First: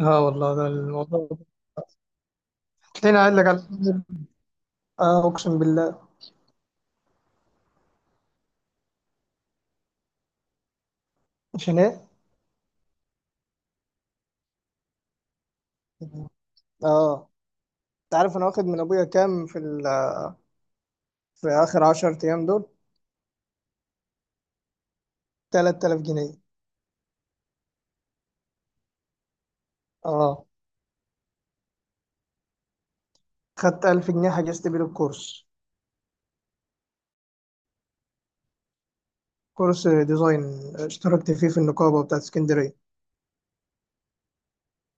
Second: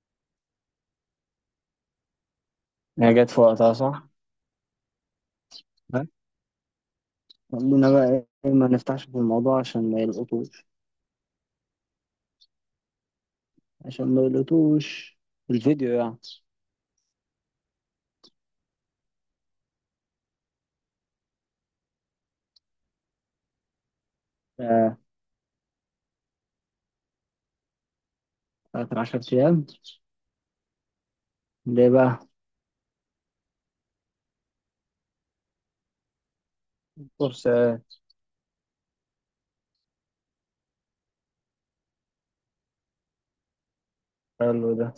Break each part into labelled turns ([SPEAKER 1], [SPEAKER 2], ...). [SPEAKER 1] اه والله ده الموضوع.
[SPEAKER 2] هي
[SPEAKER 1] تلاقيني
[SPEAKER 2] جت
[SPEAKER 1] قايل
[SPEAKER 2] في
[SPEAKER 1] لك على
[SPEAKER 2] وقتها صح؟
[SPEAKER 1] اه، اقسم بالله.
[SPEAKER 2] ها؟ خلونا بقى. ايه، ما نفتحش في الموضوع عشان ما يلقطوش،
[SPEAKER 1] عشان ايه؟
[SPEAKER 2] عشان ما يلقطوش الفيديو يعني.
[SPEAKER 1] اه، انت عارف انا واخد من ابويا كام في اخر 10 ايام دول؟
[SPEAKER 2] آه،
[SPEAKER 1] 3000 جنيه.
[SPEAKER 2] آخر عشر أيام.
[SPEAKER 1] اه،
[SPEAKER 2] ليه بقى؟
[SPEAKER 1] خدت 1000 جنيه حجزت بيه الكورس،
[SPEAKER 2] كورسات.
[SPEAKER 1] كورس ديزاين، اشتركت فيه في النقابه بتاعت اسكندريه.
[SPEAKER 2] حلو ده.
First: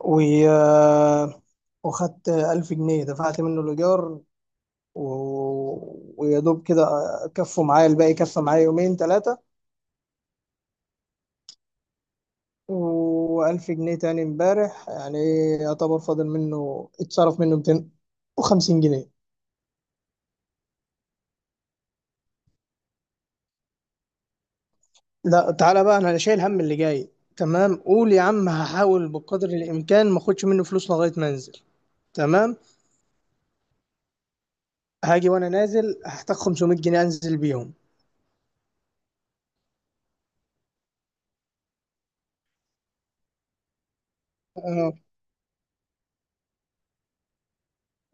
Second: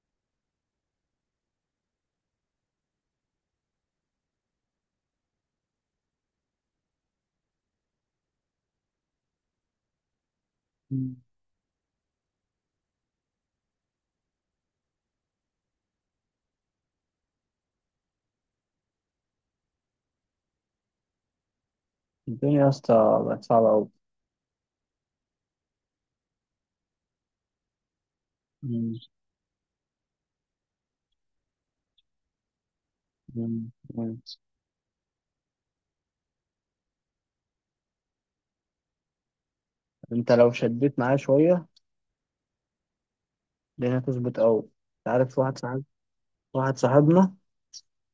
[SPEAKER 1] و آه، وخدت 1000 جنيه دفعت منه الايجار و... ويا دوب كده، كفوا معايا الباقي، كفى معايا يومين ثلاثه.
[SPEAKER 2] مم.
[SPEAKER 1] وألف جنيه تاني امبارح، يعني إيه، يعتبر فاضل منه، اتصرف منه 250 جنيه.
[SPEAKER 2] الدنيا يا اسطى بقت صعبة أوي.
[SPEAKER 1] لا تعالى بقى، أنا شايل هم اللي جاي. تمام، قول يا عم
[SPEAKER 2] مم.
[SPEAKER 1] هحاول بقدر الإمكان ما أخدش منه فلوس لغاية ما أنزل. تمام.
[SPEAKER 2] مم. مم.
[SPEAKER 1] هاجي وأنا نازل هحتاج 500 جنيه أنزل بيهم.
[SPEAKER 2] أنت لو شديت معاه شوية الدنيا هتظبط أوي.
[SPEAKER 1] آه.
[SPEAKER 2] أنت عارف واحد صاحبنا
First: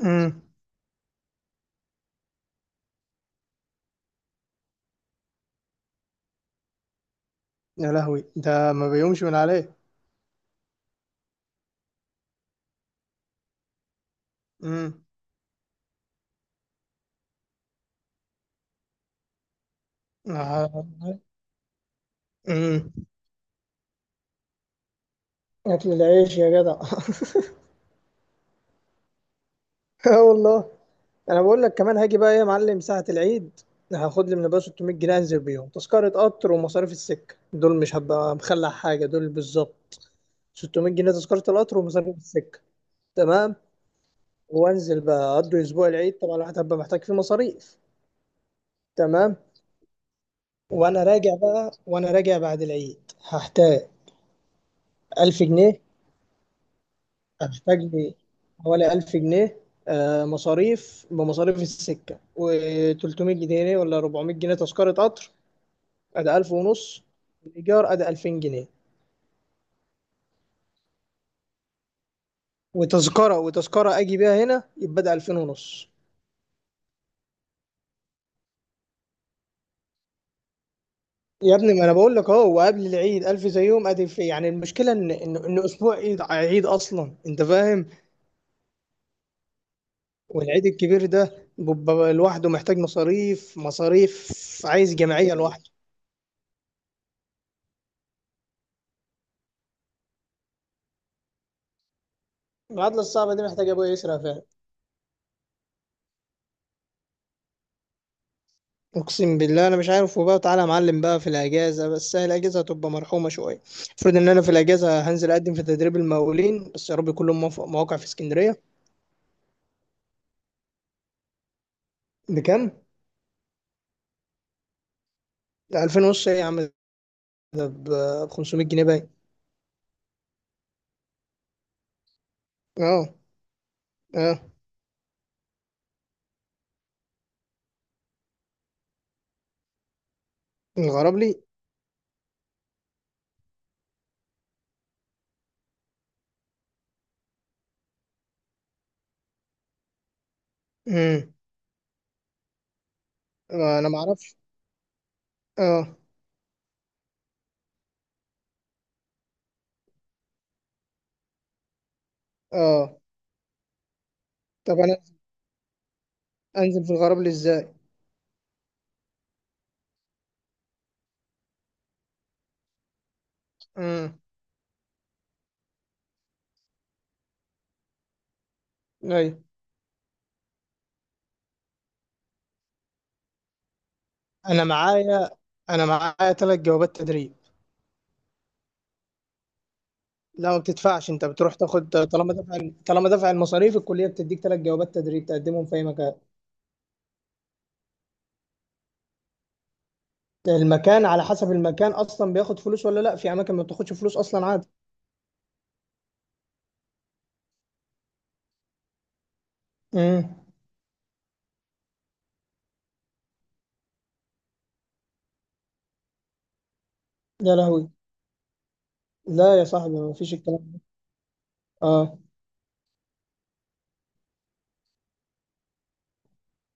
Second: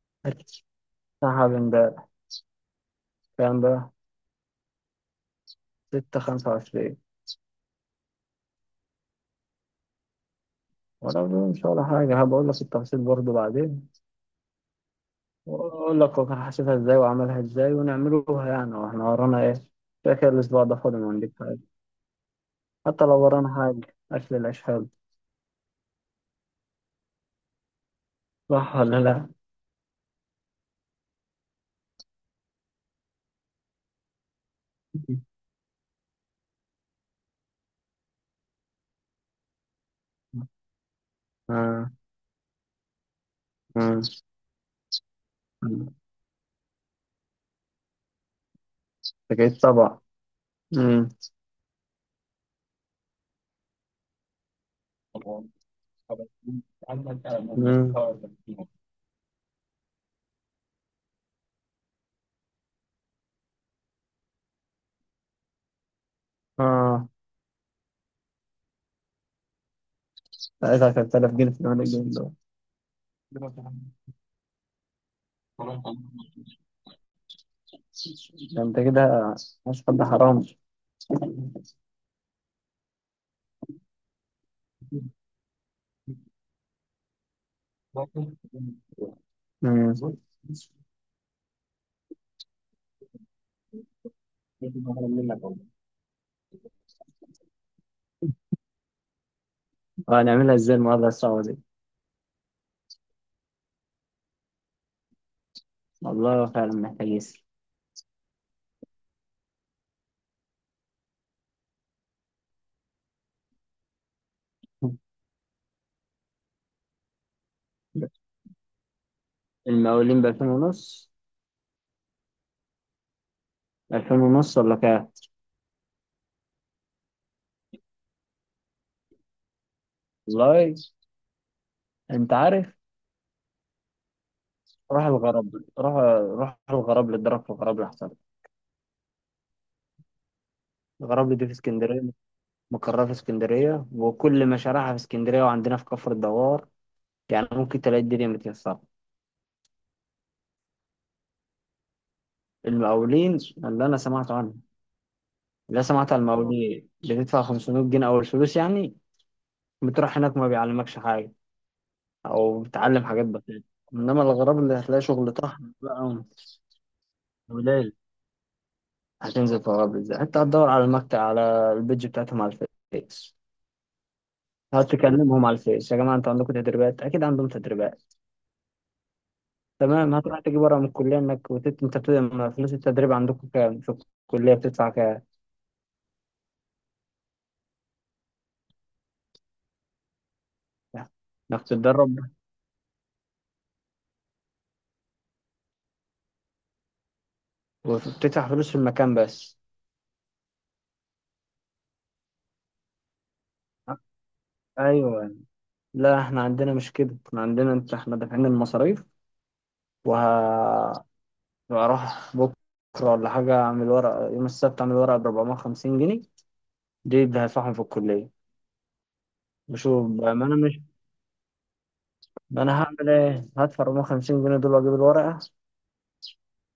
[SPEAKER 1] أمم.
[SPEAKER 2] سحب امبارح. كام بقى؟ 6، 25.
[SPEAKER 1] يا لهوي، ده ما بيقومش من عليه.
[SPEAKER 2] ولا مش ولا حاجة، هبقول لك التفاصيل برضه بعدين
[SPEAKER 1] امم
[SPEAKER 2] واقول لك هو كان حاسبها ازاي وعملها ازاي ونعملوها يعني واحنا ورانا ايه. كده كده الاسبوع ده
[SPEAKER 1] آه.
[SPEAKER 2] فاضي، ما عندك حاجه.
[SPEAKER 1] امم
[SPEAKER 2] حتى لو ورانا حاجه، اكل العيش حلو.
[SPEAKER 1] أكل العيش يا جدع.
[SPEAKER 2] صح ولا لا؟
[SPEAKER 1] اه والله، انا بقول لك كمان، هاجي بقى ايه يا معلم ساعة العيد، هاخد لي من ابويا 600 جنيه انزل بيهم تذكرة قطر ومصاريف السكة، دول مش هبقى مخلع حاجة، دول بالظبط 600 جنيه تذكرة القطر
[SPEAKER 2] آه.
[SPEAKER 1] ومصاريف السكة. تمام.
[SPEAKER 2] آه.
[SPEAKER 1] وانزل بقى اقضي اسبوع العيد، طبعا الواحد هبقى محتاج فيه مصاريف. تمام.
[SPEAKER 2] أكيد طبعا.
[SPEAKER 1] وانا
[SPEAKER 2] مم.
[SPEAKER 1] راجع بقى، وانا راجع بعد العيد هحتاج 1000 جنيه، هحتاج
[SPEAKER 2] مم.
[SPEAKER 1] لي حوالي 1000 جنيه، آه، مصاريف بمصاريف السكة و300 جنيه ولا 400 جنيه تذكرة قطر. أدي 1000 ونص.
[SPEAKER 2] اه،
[SPEAKER 1] الإيجار أدي 2000 جنيه.
[SPEAKER 2] ساعتها كانت 3000 جنيه في اليوم، الجنيه دول.
[SPEAKER 1] وتذكرة وتذكرة أجي بيها هنا، يبقى أدي 2000 ونص.
[SPEAKER 2] ده انت كده مش حد حرام.
[SPEAKER 1] يا ابني ما أنا بقول لك أهو، وقبل العيد 1000 زيهم أدي في، يعني المشكلة إن أسبوع عيد، عيد أصلا، أنت فاهم.
[SPEAKER 2] مم.
[SPEAKER 1] والعيد الكبير ده بيبقى لوحده محتاج مصاريف مصاريف، عايز جمعية لوحده.
[SPEAKER 2] هنعملها ازاي المعادلة الصعبة دي؟
[SPEAKER 1] العطلة الصعبة دي محتاجة أبويا يسرق فيها.
[SPEAKER 2] والله فعلا محتاج يسر.
[SPEAKER 1] اقسم بالله انا مش عارف. وبقى تعالى يا معلم بقى في الاجازه، بس هي الاجازه هتبقى مرحومه شويه. المفروض ان انا في الاجازه هنزل اقدم في تدريب المقاولين، بس يا رب كلهم مواقع في اسكندريه.
[SPEAKER 2] المقاولين بألفين ونص؟
[SPEAKER 1] بكام؟
[SPEAKER 2] ألفين ونص ولا كام؟
[SPEAKER 1] 2000 ونص ايه يا عم؟ ده ب 500 جنيه باين.
[SPEAKER 2] والله. انت عارف،
[SPEAKER 1] اه. اه.
[SPEAKER 2] راح الغرب راح. راح الغرب اتضرب في الغرب احسن.
[SPEAKER 1] الغراب
[SPEAKER 2] الغرب
[SPEAKER 1] لي.
[SPEAKER 2] دي في اسكندريه، مقرها في اسكندريه وكل مشاريعها في اسكندريه وعندنا في كفر الدوار، يعني ممكن تلاقي الدنيا متيسره.
[SPEAKER 1] امم
[SPEAKER 2] المقاولين اللي
[SPEAKER 1] انا
[SPEAKER 2] انا
[SPEAKER 1] ما
[SPEAKER 2] سمعت
[SPEAKER 1] اعرفش.
[SPEAKER 2] عنه، اللي
[SPEAKER 1] اه.
[SPEAKER 2] سمعت عن المقاولين بتدفع 500 جنيه اول فلوس يعني، بتروح هناك ما بيعلمكش حاجه او
[SPEAKER 1] اه.
[SPEAKER 2] بتتعلم حاجات بسيطه. انما الغرب اللي
[SPEAKER 1] طب انا
[SPEAKER 2] هتلاقي شغل طحن بقى.
[SPEAKER 1] انزل في الغراب لي ازاي؟
[SPEAKER 2] قليل. هتنزل في الغرب ازاي؟ انت هتدور على المكتب، على البيج بتاعتهم، على الفيس.
[SPEAKER 1] امم
[SPEAKER 2] هتقعد تكلمهم على الفيس: يا جماعه انتوا عندكم تدريبات؟ اكيد عندهم تدريبات.
[SPEAKER 1] ايوه.
[SPEAKER 2] تمام، هتروح تجيب ورقه من الكليه انك ما فلوس التدريب عندكم كام؟ في الكليه
[SPEAKER 1] انا
[SPEAKER 2] بتدفع كام؟
[SPEAKER 1] معايا، انا معايا 3 جوابات تدريب. لا، ما بتدفعش، انت بتروح
[SPEAKER 2] انك
[SPEAKER 1] تاخد،
[SPEAKER 2] تتدرب
[SPEAKER 1] طالما دفع، طالما دفع المصاريف، الكليه بتديك 3 جوابات تدريب تقدمهم في اي مكان.
[SPEAKER 2] وبتدفع فلوس في المكان بس.
[SPEAKER 1] المكان على حسب المكان اصلا بياخد فلوس ولا لا، في اماكن ما بتاخدش فلوس اصلا عادي.
[SPEAKER 2] ايوه. لا احنا عندنا مش كده، احنا عندنا انت احنا دافعين المصاريف.
[SPEAKER 1] امم
[SPEAKER 2] وهروح بكره ولا حاجه اعمل ورقه، يوم السبت اعمل ورقه ب 450 جنيه، دي اللي
[SPEAKER 1] يا
[SPEAKER 2] هدفعهم في
[SPEAKER 1] لهوي.
[SPEAKER 2] الكليه.
[SPEAKER 1] لا يا صاحبي،
[SPEAKER 2] بشوف
[SPEAKER 1] ما
[SPEAKER 2] بقى،
[SPEAKER 1] فيش
[SPEAKER 2] ما انا
[SPEAKER 1] الكلام
[SPEAKER 2] مش،
[SPEAKER 1] ده. اه.
[SPEAKER 2] ما انا هعمل ايه؟ هدفع 450 جنيه دول واجيب الورقه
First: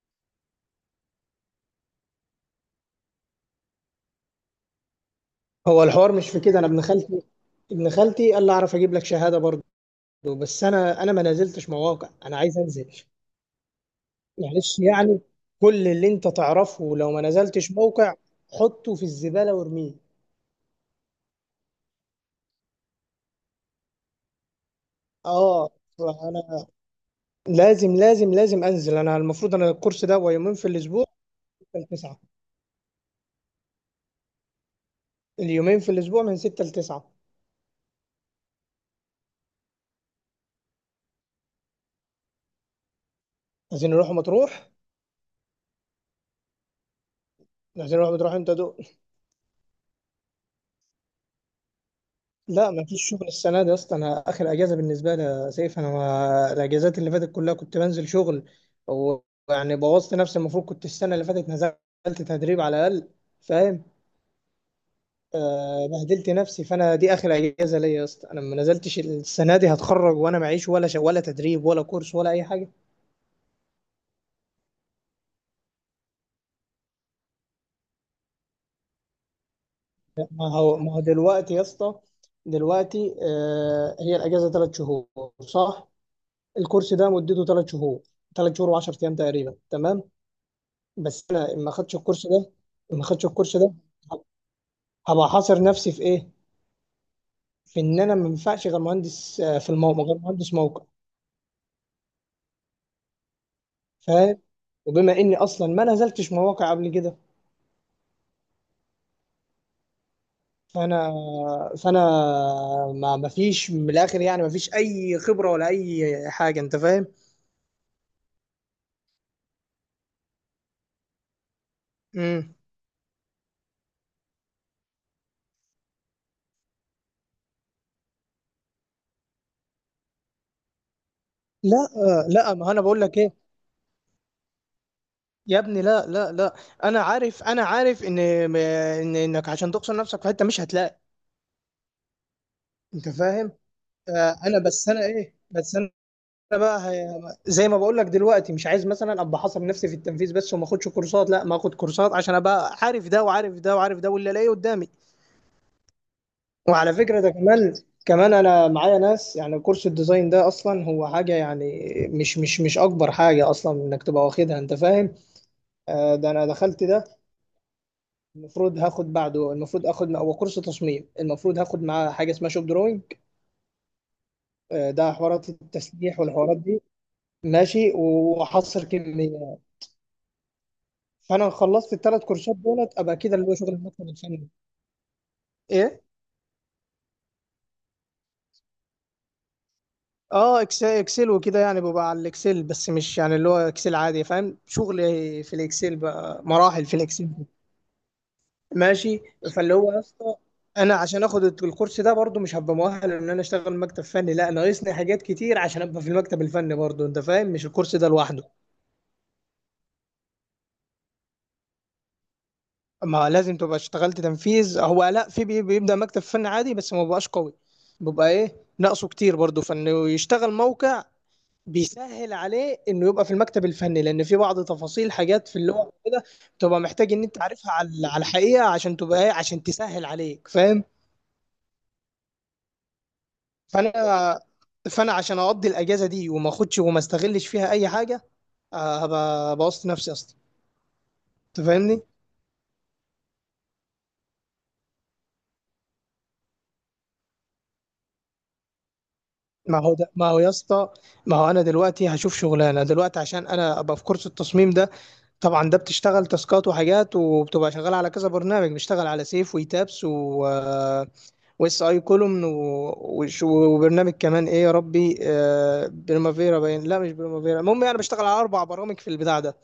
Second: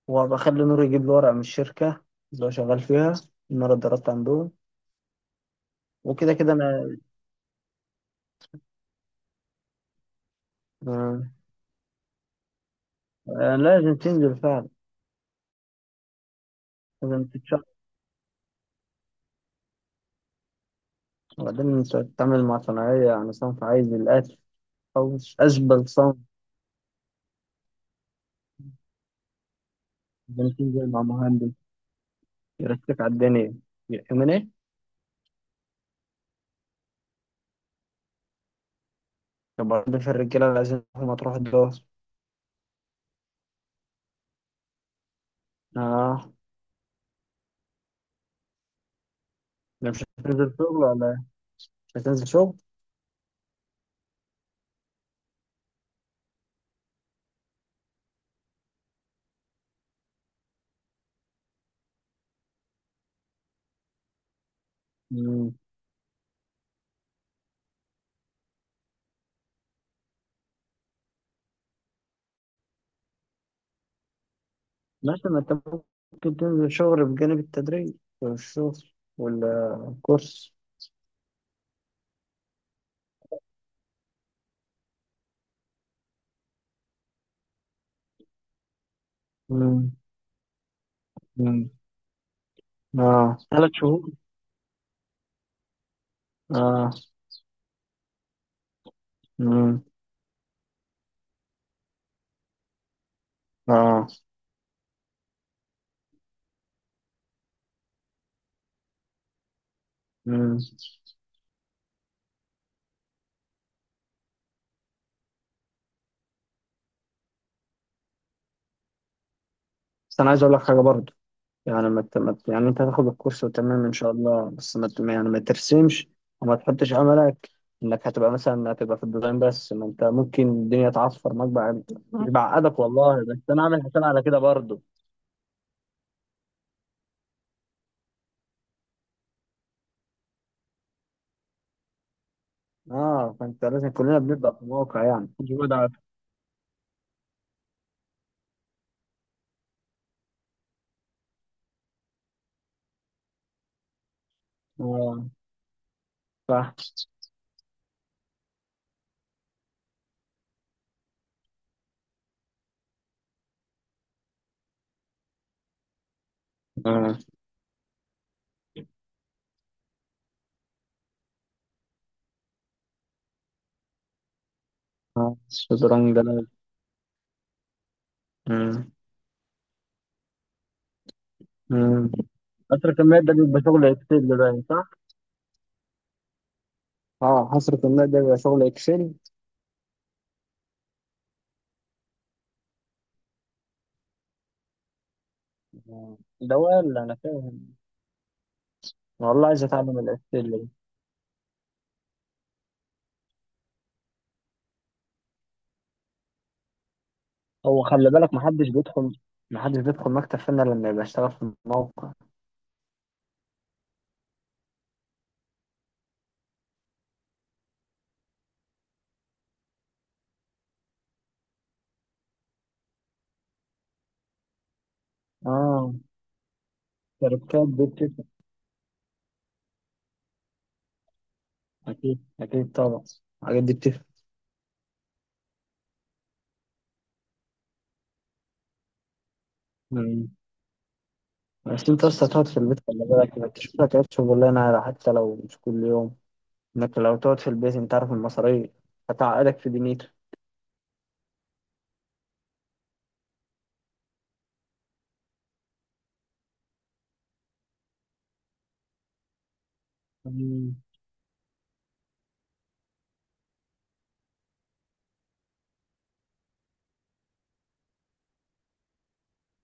[SPEAKER 2] وبخلي نور يجيب لي ورقة من الشركة اللي هو شغال فيها، إن أنا اتدربت عندهم.
[SPEAKER 1] هو الحوار مش
[SPEAKER 2] وكده
[SPEAKER 1] في
[SPEAKER 2] كده
[SPEAKER 1] كده، انا ابن
[SPEAKER 2] أنا،
[SPEAKER 1] خالتي، ابن خالتي قال لي اعرف اجيب لك شهاده برضه. بس انا ما
[SPEAKER 2] آه،
[SPEAKER 1] نزلتش مواقع، انا عايز انزل.
[SPEAKER 2] آه، لازم تنزل فعلا.
[SPEAKER 1] معلش يعني، كل اللي انت تعرفه لو ما
[SPEAKER 2] لازم تتشرف.
[SPEAKER 1] نزلتش موقع، حطه في الزباله وارميه.
[SPEAKER 2] وبعدين أنت بتتعامل مع صناعية، يعني صنف عايز الأكل أو
[SPEAKER 1] اه،
[SPEAKER 2] أشبه صنف.
[SPEAKER 1] فانا لازم انزل. انا المفروض انا الكورس ده هو
[SPEAKER 2] لازم
[SPEAKER 1] يومين في
[SPEAKER 2] تنزل مع
[SPEAKER 1] الاسبوع
[SPEAKER 2] مهندس
[SPEAKER 1] من 6 ل 9.
[SPEAKER 2] يرتب على الدنيا، يأمن.
[SPEAKER 1] اليومين في الاسبوع من 6 ل 9.
[SPEAKER 2] برضه في الرجالة لازم ما تروح الدور.
[SPEAKER 1] عايزين نروح مطروح،
[SPEAKER 2] آه.
[SPEAKER 1] عايزين نروح مطروح، انت دو
[SPEAKER 2] لا مش هتنزل شغل ولا إيه؟ مش هتنزل شغل.
[SPEAKER 1] لا ما فيش شغل السنه دي يا اسطى، انا اخر اجازه بالنسبه لي يا سيف، انا ما... الاجازات اللي فاتت كلها كنت بنزل شغل، ويعني بوظت نفسي، المفروض كنت السنه اللي فاتت نزلت تدريب على الاقل، فاهم؟
[SPEAKER 2] مم.
[SPEAKER 1] آه، بهدلت نفسي، فانا دي اخر اجازه ليا يا اسطى، انا ما نزلتش السنه دي، هتخرج وانا معيش ولا تدريب ولا كورس ولا اي حاجه.
[SPEAKER 2] ماشي، ما أنت ممكن تنزل شغل بجانب التدريب والشغل
[SPEAKER 1] ما
[SPEAKER 2] والكورس.
[SPEAKER 1] هو ما هو دلوقتي يا اسطى، دلوقتي آه، هي الاجازه 3 شهور، صح؟ الكورس ده مدته 3 شهور، ثلاث شهور و10 ايام تقريبا، تمام. بس انا
[SPEAKER 2] مم.
[SPEAKER 1] ما خدتش الكورس ده، ما خدتش
[SPEAKER 2] اه
[SPEAKER 1] الكورس
[SPEAKER 2] ثلاث
[SPEAKER 1] ده،
[SPEAKER 2] شهور
[SPEAKER 1] هبقى حاصر نفسي في ايه؟
[SPEAKER 2] اه.
[SPEAKER 1] في ان انا ما ينفعش غير مهندس، آه، في
[SPEAKER 2] مم.
[SPEAKER 1] الموقع غير مهندس موقع،
[SPEAKER 2] اه.
[SPEAKER 1] فاهم؟ وبما اني اصلا ما نزلتش مواقع قبل كده،
[SPEAKER 2] مم.
[SPEAKER 1] فانا فانا ما فيش، من الاخر يعني ما فيش اي خبره ولا اي حاجه، انت فاهم.
[SPEAKER 2] بس انا عايز اقول لك حاجه برضه، يعني ما ت- ما ت-
[SPEAKER 1] مم.
[SPEAKER 2] يعني انت هتاخد الكورس وتمام ان شاء الله، بس ما ت- يعني ما ترسمش وما تحطش املك انك هتبقى مثلا هتبقى في الديزاين بس، ما انت ممكن الدنيا تعصفر معاك
[SPEAKER 1] لا
[SPEAKER 2] بعد.
[SPEAKER 1] آه،
[SPEAKER 2] مش
[SPEAKER 1] لا، ما
[SPEAKER 2] بعقدك
[SPEAKER 1] انا بقول لك
[SPEAKER 2] والله،
[SPEAKER 1] ايه.
[SPEAKER 2] بس انا عامل حساب على كده برضه.
[SPEAKER 1] يا ابني لا، انا عارف، انا عارف ان انك عشان تقصر نفسك في حته مش هتلاقي. انت
[SPEAKER 2] اه،
[SPEAKER 1] فاهم.
[SPEAKER 2] فانت لازم، كلنا
[SPEAKER 1] آه،
[SPEAKER 2] بنبدا
[SPEAKER 1] انا
[SPEAKER 2] في
[SPEAKER 1] بس
[SPEAKER 2] الواقع
[SPEAKER 1] انا
[SPEAKER 2] يعني
[SPEAKER 1] ايه،
[SPEAKER 2] مجهود،
[SPEAKER 1] بس انا
[SPEAKER 2] عارف.
[SPEAKER 1] بقى زي ما بقول لك، دلوقتي مش عايز مثلا ابقى حاصر نفسي في التنفيذ بس وما اخدش كورسات، لا، ما اخد كورسات عشان ابقى عارف ده وعارف ده وعارف ده واللي الاقيه قدامي.
[SPEAKER 2] اه. صح.
[SPEAKER 1] وعلى فكره ده كمان، كمان انا معايا ناس، يعني كورس الديزاين ده اصلا هو حاجه يعني مش اكبر حاجه اصلا انك تبقى واخدها، انت فاهم. آه، ده انا دخلت
[SPEAKER 2] اه.
[SPEAKER 1] ده، المفروض هاخد بعده، المفروض اخد هو كورس تصميم، المفروض هاخد معاه حاجه اسمها شوب دروينج، آه، ده
[SPEAKER 2] اه
[SPEAKER 1] حوارات
[SPEAKER 2] شطرنج ده.
[SPEAKER 1] التسليح والحوارات دي. ماشي. وحصر كميه. فانا خلصت
[SPEAKER 2] مم.
[SPEAKER 1] الـ3 كورسات دولت،
[SPEAKER 2] حسرة
[SPEAKER 1] ابقى
[SPEAKER 2] الماء ده
[SPEAKER 1] كده اللي هو
[SPEAKER 2] بيبقى
[SPEAKER 1] شغل
[SPEAKER 2] شغل
[SPEAKER 1] المكتب
[SPEAKER 2] اكسل
[SPEAKER 1] الفني.
[SPEAKER 2] باين، صح؟
[SPEAKER 1] ايه.
[SPEAKER 2] اه، حصرة الماء ده بيبقى شغل اكسل.
[SPEAKER 1] اه اكسل وكده، يعني ببقى على الاكسل بس، مش يعني اللي هو اكسل عادي، فاهم، شغل في الاكسل
[SPEAKER 2] آه.
[SPEAKER 1] بقى،
[SPEAKER 2] ده
[SPEAKER 1] مراحل في
[SPEAKER 2] ولا انا
[SPEAKER 1] الاكسل.
[SPEAKER 2] فاهم.
[SPEAKER 1] ماشي.
[SPEAKER 2] والله عايز
[SPEAKER 1] فاللي هو
[SPEAKER 2] اتعلم
[SPEAKER 1] يا اسطى،
[SPEAKER 2] الاكسل ده.
[SPEAKER 1] انا عشان اخد الكورس ده برضو مش هبقى مؤهل ان انا اشتغل مكتب فني، لا، ناقصني حاجات كتير عشان ابقى في المكتب الفني برضو، انت فاهم، مش
[SPEAKER 2] هو
[SPEAKER 1] الكورس ده
[SPEAKER 2] خلي بالك،
[SPEAKER 1] لوحده.
[SPEAKER 2] محدش بيدخل، محدش بيدخل مكتب فني إلا لما يبقى اشتغل في الموقع.
[SPEAKER 1] اما لازم تبقى اشتغلت تنفيذ، هو لا في بيبدا مكتب فني عادي بس ما بقاش قوي، بيبقى ايه، ناقصه كتير برضو، فانه يشتغل موقع بيسهل عليه انه يبقى في المكتب الفني، لان في بعض تفاصيل حاجات في اللغه
[SPEAKER 2] اه.
[SPEAKER 1] كده بتبقى محتاج ان انت
[SPEAKER 2] شركات
[SPEAKER 1] عارفها
[SPEAKER 2] دي
[SPEAKER 1] على على
[SPEAKER 2] بتفهم.
[SPEAKER 1] الحقيقه عشان تبقى ايه، عشان تسهل عليك، فاهم.
[SPEAKER 2] اكيد اكيد طبعا. الحاجات دي بتفرق.
[SPEAKER 1] فانا فانا عشان اقضي الاجازه دي وما اخدش وما استغلش فيها اي حاجه، آه، هبقى بوظت نفسي يا
[SPEAKER 2] مم.
[SPEAKER 1] اسطى، انت
[SPEAKER 2] بس
[SPEAKER 1] فاهمني.
[SPEAKER 2] انت اصلا تقعد في البيت، خلي بالك انك تشوف لك عيش شغلانه، على حتى لو مش كل يوم، انك لو تقعد في البيت انت عارف المصاريف هتعقدك في
[SPEAKER 1] ما هو
[SPEAKER 2] دنيتك.
[SPEAKER 1] ده ما هو يا اسطى، ما هو انا دلوقتي هشوف شغلانه دلوقتي عشان انا ابقى في كورس التصميم ده. طبعا ده بتشتغل تاسكات وحاجات وبتبقى شغال على كذا برنامج، بتشتغل على سيف ويتابس و
[SPEAKER 2] مم.
[SPEAKER 1] آه، واس اي كولومن، وبرنامج كمان ايه يا ربي، آه، بريمافيرا باين، لا مش بريمافيرا، المهم يعني بشتغل على 4 برامج في البتاع ده.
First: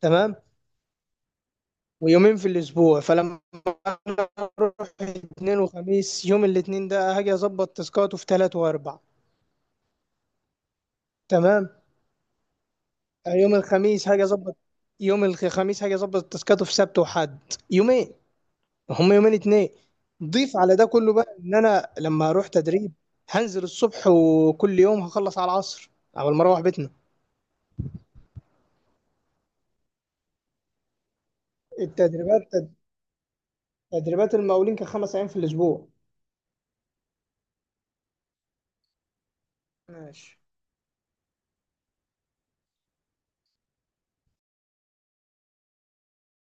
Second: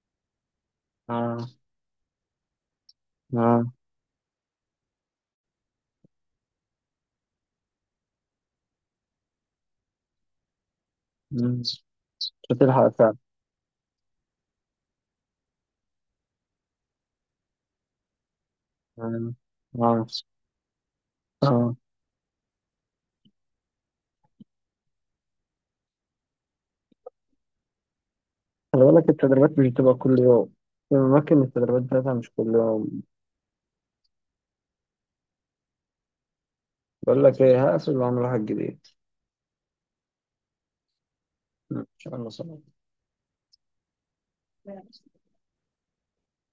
[SPEAKER 1] تمام.
[SPEAKER 2] اه.
[SPEAKER 1] ويومين في الاسبوع، فلما
[SPEAKER 2] اه.
[SPEAKER 1] أنا هروح الاثنين وخميس، يوم الاثنين ده هاجي اظبط تاسكات في تلات واربع،
[SPEAKER 2] مم.
[SPEAKER 1] تمام،
[SPEAKER 2] مش هتلحق فعلا.
[SPEAKER 1] آه، يوم الخميس هاجي اظبط، يوم الخميس هاجي اظبط تاسكات في سبت وحد. يومين، هم
[SPEAKER 2] يعني
[SPEAKER 1] يومين اتنين.
[SPEAKER 2] مع نفسك.
[SPEAKER 1] ضيف على ده كله بقى ان
[SPEAKER 2] اه،
[SPEAKER 1] انا لما اروح تدريب، هنزل الصبح وكل يوم هخلص على العصر على ما اروح بيتنا.
[SPEAKER 2] خلي بالك التدريبات مش بتبقى كل يوم، في أماكن التدريبات بتاعتها مش
[SPEAKER 1] التدريبات،
[SPEAKER 2] كل يوم.
[SPEAKER 1] تدريبات المقاولين كان 5 ايام في الاسبوع.
[SPEAKER 2] بقول لك إيه، هقفل وأعمل واحد جديد.
[SPEAKER 1] ماشي.
[SPEAKER 2] إن شاء الله، سلام.